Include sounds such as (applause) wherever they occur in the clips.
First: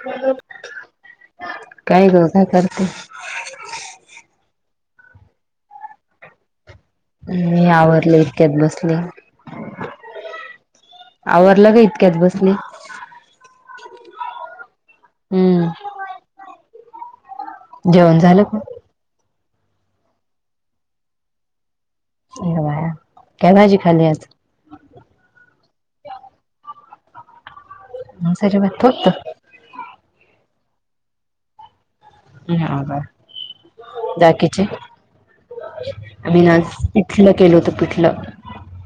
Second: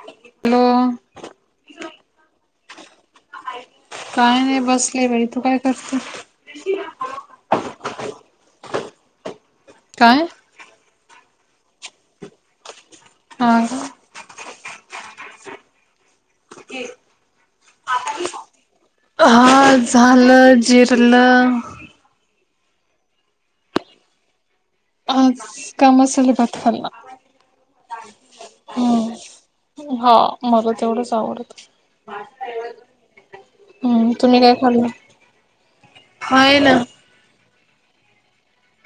काय हॅलो गं काय करते? काय नाही बसले बाई, तू काय करते? तु शिरा खा. मी आवरले, इतक्यात बसले. काय? आवरलं का इतक्यात बसले. आ. हम्म्. घे. जेवण झालं का? हा झालं, जिरलं. ए, भाया काय भाजी खाली आज? आज का मसाले भात खाल्ला. मांसाहारी भात फक्त हम्म्. हा, मला तेवढंच आवडतं. हा आगार, हम्म तुम्ही काय दाकीचे खाल्लं हाय मीनाज ना पिठलं, केलं होतं पिठलं.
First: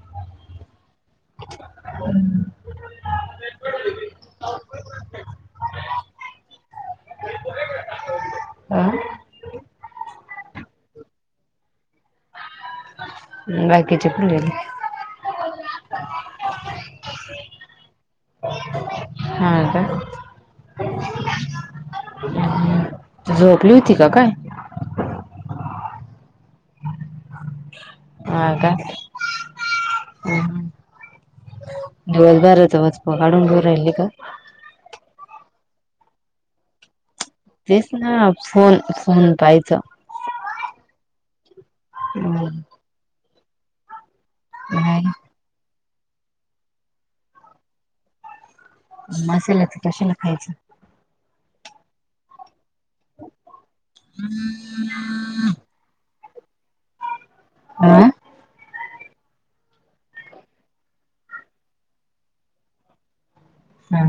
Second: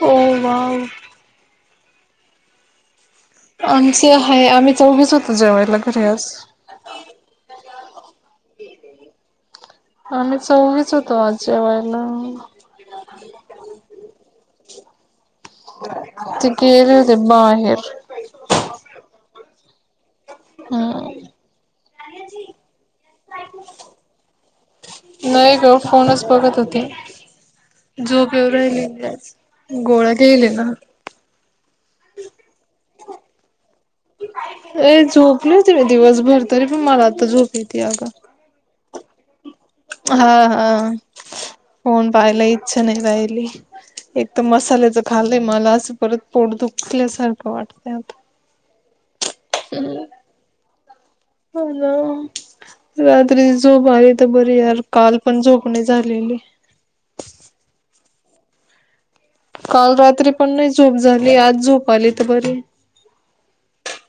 ओ वाव! (unintelligible) आमचे आहे. आम्ही चौघेच होतो, जेवायला घरी आज. आं? आम्ही चौघी च होतो, आज जेवायला. बाकीचे कुठं गेले? ते गेले होते बाहेर. हा का? आई आजी तु झोपली होती का काय? नाही गं, फोनच बघत होते. झोप हा येवू का राहिलेली आज, गोळा घ्यायले ना. दिवसभराचा वचपा, काढून घेवू राहीली का? ए झोपली होती मी, दिवसभर तरी पण मला आता झोप येती तेच अगं, ना फोन फोन पाहायचं हा हा हा. फोन पाहायला इच्छा नाही राहिली, एक तर मसाल्याचं नाही खाल्लं ते मला असं परत, पोट दुखल्यासारखं वाटतय आता. मसाल्याचं कशाला खायचं? हो, ना. रात्रीची झोप आली तर बरी यार. काल पण झोप नाही झालेली. आ? काल रात्री पण नाही झोप झाली, आज झोप आली तर बरी आहे. हा,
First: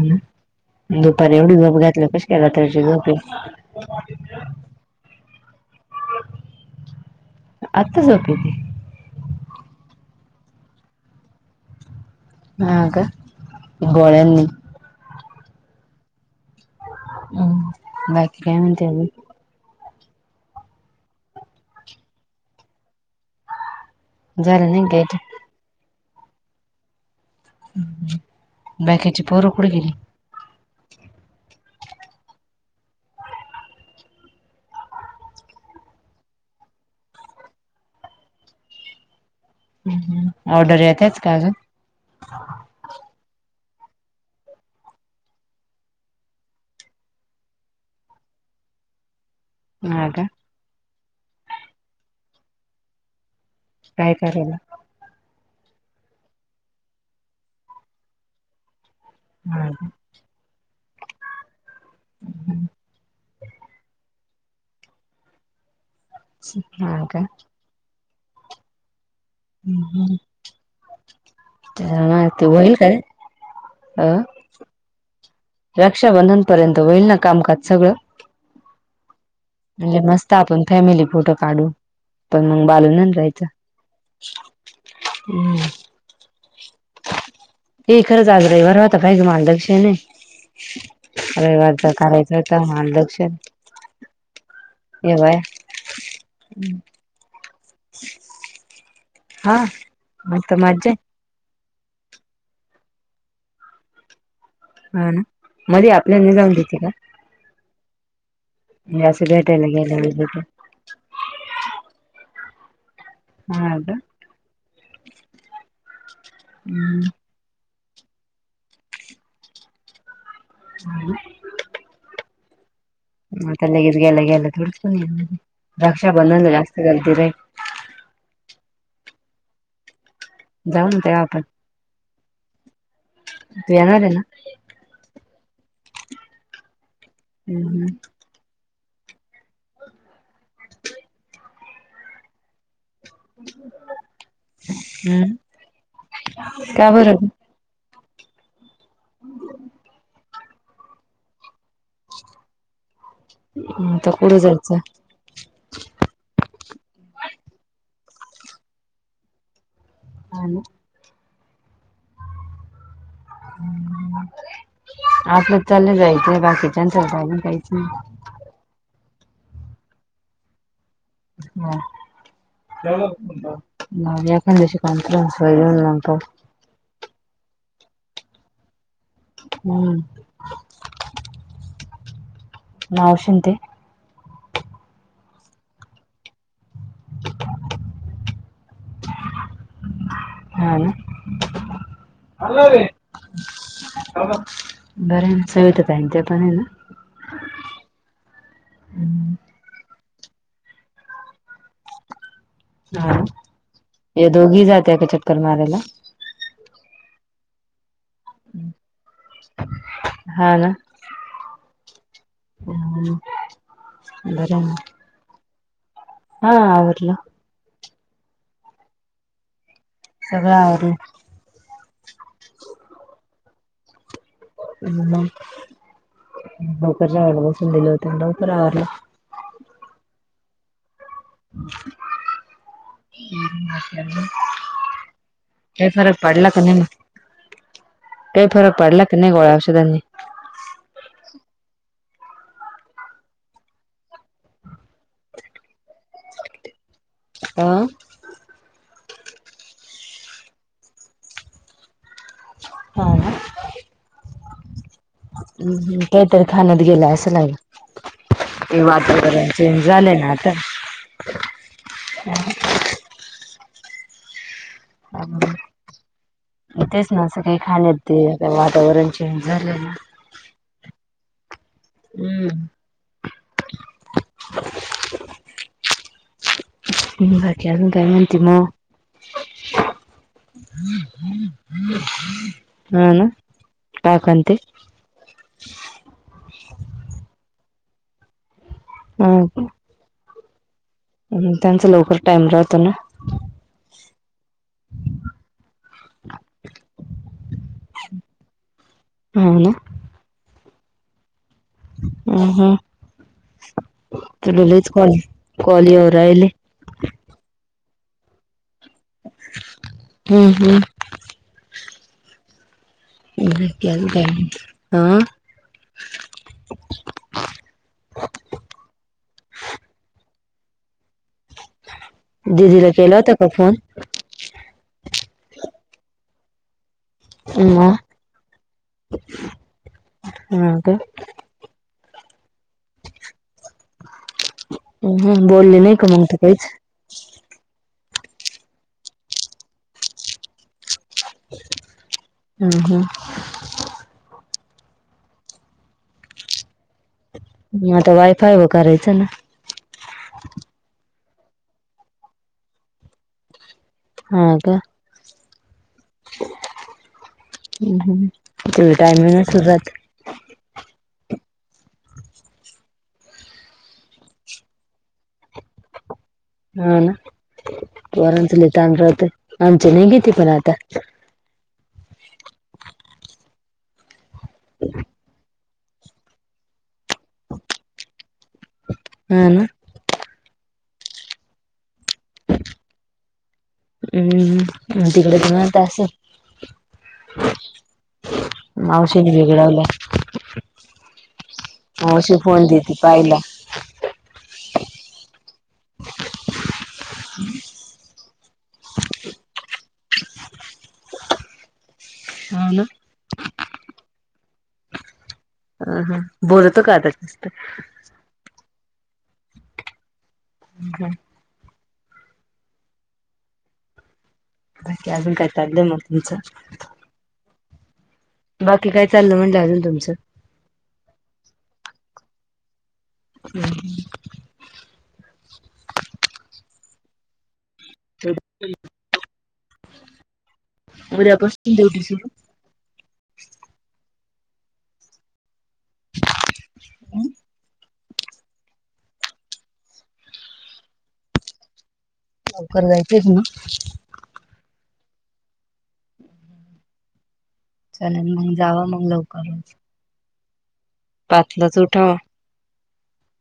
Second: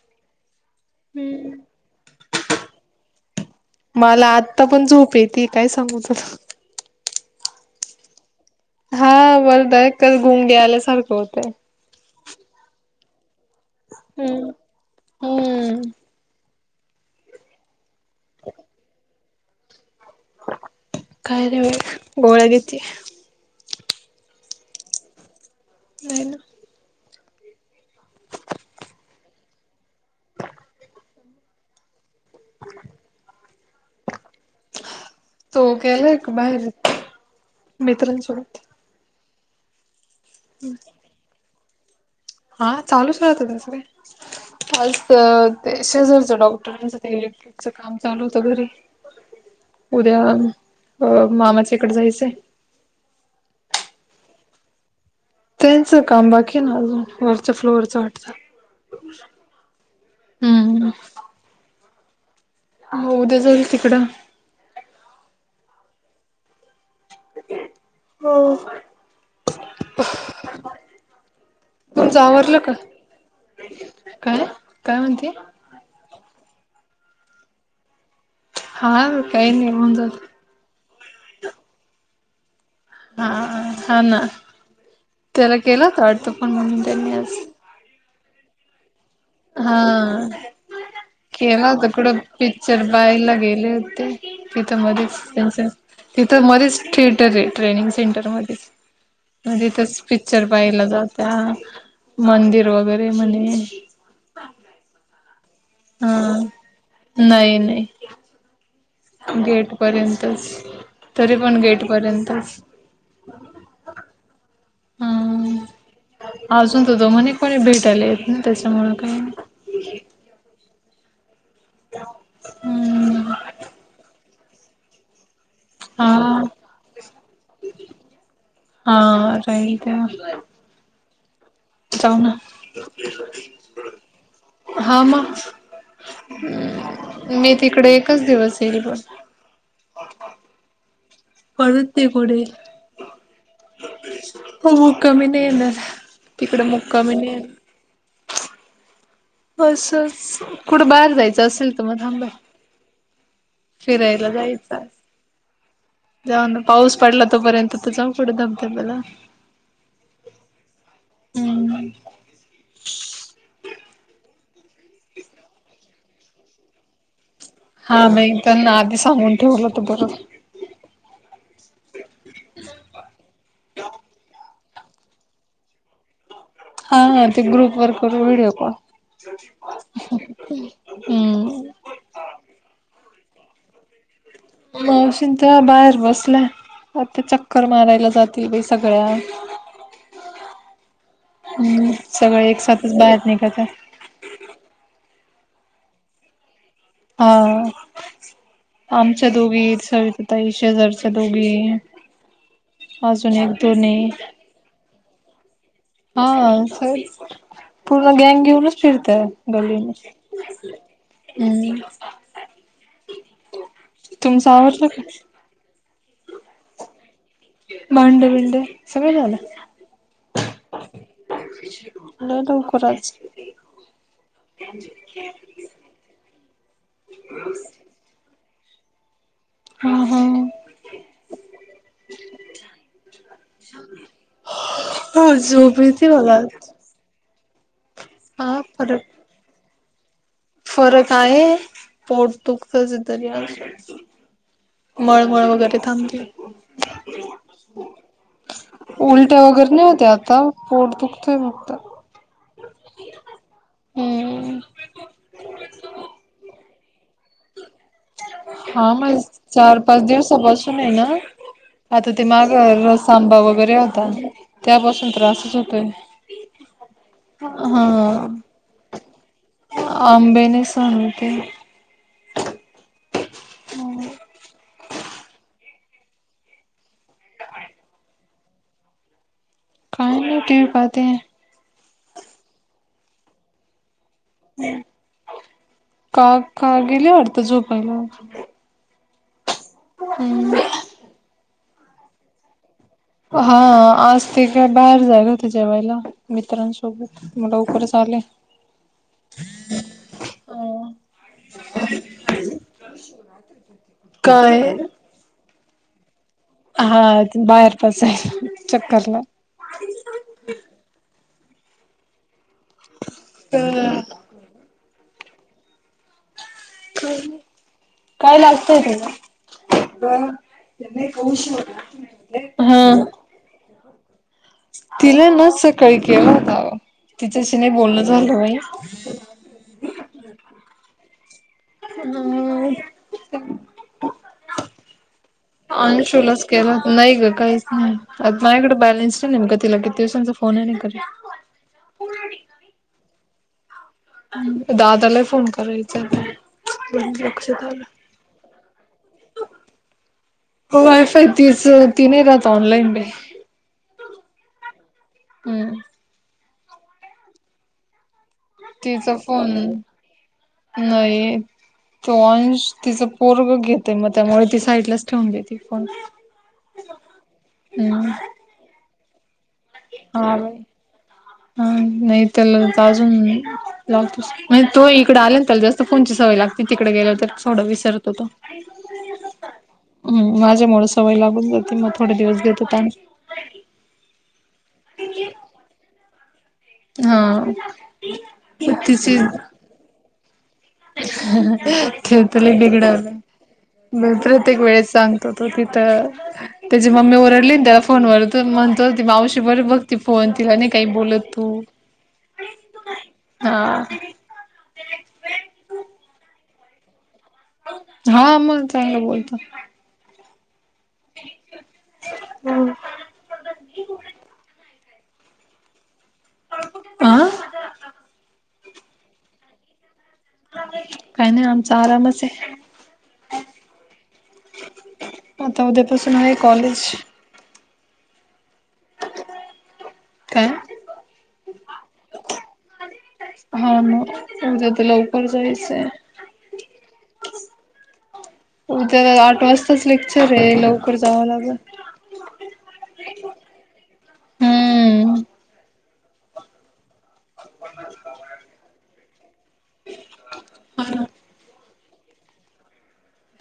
दुपारी एवढी झोप घातल्यावर कशी काय रात्रीची झोप यईल? मला आत्ता पण झोप येते, काय सांगू तुला. आता झोप येती? हा वरड एक कसं गुंगी आल्यासारखं होतं. हा का गोळ्यांनी हम्म हम्म बाकी काय म्हणते अजुन? काय नाय बाई गोळ्या घेते. झालं नाही गेट? नई ना. बाकीचे, पोरं कुठं गेली. (inaudible) तो गेलाय का बाहेर, मित्रांसोबत. ऑर्डर येतायं चं का गं? हा चालूचं राहतं तसं काय? आज तर ते शेजारच्या डॉक्टरांच ते इलेक्ट्रिकच, काम चालू होत घरी. (inaudible) उद्या अ- मामाच्या इकडं जायचंय. काय करायला? त्यांच काम बाकी ना अजून वरच्या फ्लोअरचं वाटतं हा का. हम् ह ह हो, उद्या जाईल तिकडं. हा का. हो. हम्म हम्म, तुमचं (inaudible) आवरलं का होय काय. काय काय म्हणते रक्षाबंधन पर्यंत, होईल ना कामकाज सगळं. हा. काही नाही होऊन म्हणजे जात मस्त आपण फॅमिली, फोटो काडू. पण मग बालू नाही हा राहाचं. हा ना त्याला केलं का वाटत, पण म्हणून त्यांनी आज ए खरंच आज रविवार होता, पाह गं मामी. हा. केला रविवारच होता कुठं करायचं होतं हा पिच्चर, लक्ष पाहायला गेले होते. तिथं मध्येच ठेवाय त्यांच, तिथं मध्येच थिएटर हे. ट्रेनिंग सेंटर मध्ये, हा मग तिथंच मग पिच्चर तर पाहायला मज्जा जातो. त्या, मंदिर वगैरे म्हणे. हा ना, मध्ये आपल्याना नय जाऊ देते का? नई-नई. म्हणजे असं भेटायला गेट गेल्या वगैरे पर्यंतच, तरी पण गेट पर्यंतच. हा का. हा. अजूनत तो म्हणे कोणी भेटायला येत नाही, त्याच्यामुळं काय छान हे हम्म, मग तर लगेच, गेल्या-गेल्या थोडीचं कोणी येईल रक्षाबंधन ला जास्त गर्दी राहील. हं. जाईल तेव्हा. जाऊना तेव्हा आपण जाऊ, ना. तू येणार आहे ना हा मग, मी तिकडे हम्म एकच दिवस येईल ब. पळेल ते पुढे. हो मुक्कामी नाही येणार, तिकडं का मुक्कामी बरं नाही येत (inaudible) असंच. कुठं बाहेर जायचं असेल, तर मग थांबा. आता फिरायला कुठं जायचं. जाऊ ना पाऊस पडला तोपर्यंत तर जाऊ कुठं धबधब्याला. हा ना. हम्म.. आपलं चालेल आहे, बाकींच्यासारखंच काहीच नाही हा म त्यांना आधी सांगून ठेवलं त बर हा. एखाशी कॉन्फरन्स येऊन लागतात हा हा ते ग्रुप वर करून व्हिडिओ कॉल. हम्म हम्म.. मावशी न ते. मावशींच्या बाहेर बसल्या आता ते चक्कर मारायला जात ती बी सगळ्या हा ना हम्म, सगळें एक साथच बाहेर निघता. बर हे ना सविता ताईनं ते पण हे ना हो. आमच्या दोघी, सविता ताई, शेजारच्या दोघी हा. अजून एक दोने या दोघी जात्या का चक्कर मारायला. हा स पूर्ण गँग घेऊनच फिरते गल्लीने हा ना हम्. बरं तुमच आहे ना आवरलं का? हा आवरलं. भांड बिंडे सगळे झालं? सगळ आवरल. लय लवकर आज? (inaudible) लवकर आवरलं हा हा.. (inaudible) हो झोप का येते फरक मला पडला का आज नाही म? काही फरक पडला की नाही गोळ्या औषधांनी? फरक आहे पोट दुखतच अजून. मळमळ वगैरे थांबतेे.. अ उलट्या वगैरे नाही होत्या आता पोट दुखत फक्त. हा का. हम्म हम काहीतरी खाण्यात गेलं असलं अगं. काय माहित चार चेंज पाच झाले ना दिवसापासून आहे ना आता ते माघ रस आंबा वगैरे होतात त्यापासून आता त्रासच होतोय. तेच ना असं काही खाण्यात हा ते वातावरण चेंज झालं ना. ते हम्म.. हम्.. बोल बाकी अजून काय म्हणती मग? काय म टीव्ही पाहते आहे. (inaudible) हा ना टाकांत. का क्का गेले वाटतं झोपायला? हम्म. हुंम्म. त्यांचा लवकर टाइम राहतो ना. पहां आज. ते काय बाहेर जाएल होते जेवायला मित्रांसोबत म लवकरच आले. हम्म हम्म. अ हम हम काय रुदाईच कॉल कॉल येऊ राहिले. हा तिले बाहेर पावसाडल चक्करला. हुं हुं. (unintelligible) अ. काय मग? काय लागतय त्याला? बर. त्यांनाही हौस. दिदीला केला होता का फोन? तिला ना सकाळी केला होता आहो, तिच्याशी नाही बोललं झालं नाही. (inaudible) हुं त. उम्म हम्म बोलली नाही का मग तू आंशुलाच काहीच केला. नाही ग काहीच नाही. आता माझ्याकडें बॅलेन्स नाही नेमका तिला किती दिवसांचा फोनही काही करीत. हम् हम्. दादालाही फोन करायचा. लक्षात आलं. म आता वायफाय व करायचा ना. वो वायफाय तीच ती नाही राहत ऑनलाईन बे. हम्म का. हम्म. हुं हुं फुल टाइम नसल जात. नईये. तो अंश तिचं पोरग घेतय मग त्यामुळे ती साईडलाच ठेवून घेते. हो ना हम्म पोरांचा लई ताण राहतंय आमची लय घेते हा पण बाई आता. हा नाही त्याला अजून लावतोस म्हणजे तो इकड आला ना त्याला जास्त. तो फोनची सवय लागते तिकडे गेलं तर थोडं विसरतो तो. हा ना हम् माझ्यामुळे सवय लागून जाते मग थोडे दिवस घेत होतो आम्ही. हम्म तिकडे निवांत असाल.. हां तिची लावल्या. ह हा हं तो मावशी तर लई फोन बिघडवला. देते पाहिला मग प्रत्येक वेळेस सांगतो तो तिथं. त्याची मम्मी ओरडली ना त्याला फोनवर तर म्हणतो ती मावशी बरी बघती फोन तिला आणि काही बोलत तू. हा ना. हा हुं हुं. बोलतो का आताही? हा मग चांगल बोलतो. हम्म. हुं हुं बाकी अजून काय चाललंय मग तुमचं? अह, बाकी काय चाललं म्हटलं अजून तुमचं? काही नाही आमचा आरामच ये. ह्म्म, आता उद्यापासून आहे कॉलेज. काय? उद्यापासून दिवटी सुरु. होव ना, उद्या तर लवकर जायचंय. अंम, उद्या आठ वाजताच लेक्चर ये, लवकर जावं लागल. लवकर जायचंच तुना? हम्म. चलेलं मग, जावा मग लवकर. हा. पाचलाच उठावा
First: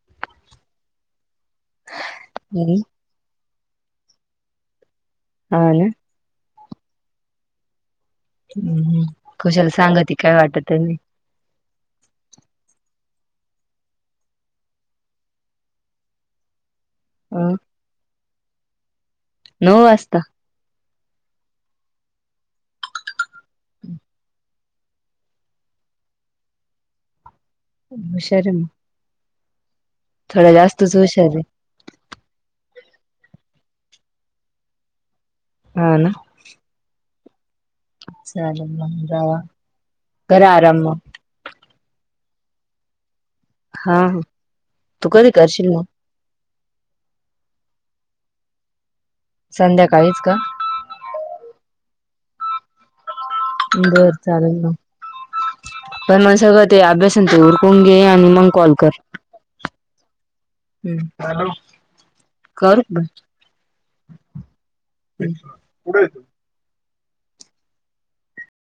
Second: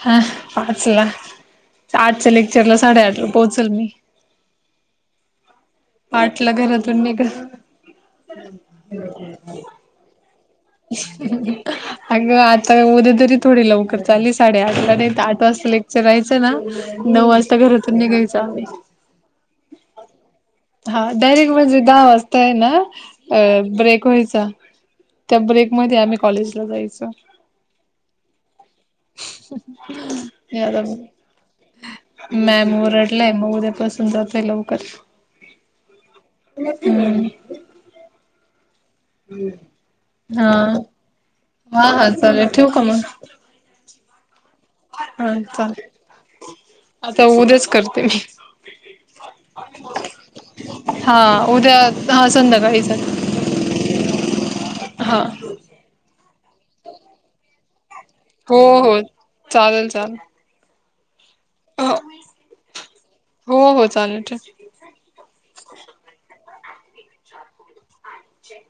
हा पाचला, आठच्या लेक्चर ला साडेआठ ला पोहोचल मी. हा, ना. आठला घरातून निघंल. हम्, हम्म कुशाला सांगती, काय वाटत नाही. (inaudible) अगं आता उद्या तरी थोडी लवकर चाली, साडेआठला नाही तर आठ वाजता लेक्चर राहायचं ना नऊ वाजता घरातून निघायचो आम्ही. नऊ वाजता? हा डायरेक्ट म्हणजे दहा वाजता आहे ना, अ ब्रेक व्हायचा. त्या ब्रेकमध्ये आम्ही कॉलेजला जायचो. हुशार ये म. स (inaudible) थोडया जास्तच हुशार ये. मॅम ओरडलाय मग उद्या पसून जातोय लवकर. हा ना. हम्, चालेल मग जावा, हा करा आराम म. हा, हा चालेल ठेवु का मग? हा ह, हा चालं, आता उद्याच करते मी. संध्याकाळीच का? हा उद्या हा संध्याकाळीच आहे. बरं चालेल म पण मग सगळं ते अभ्यासन ते उरकून घे आञि मंग हो कॉल कर, हो चालेल चालेल हम्म, हॅलो कर हो हो चालेल (unintelligible) ठेव कुडयं तु? अ (inaudible)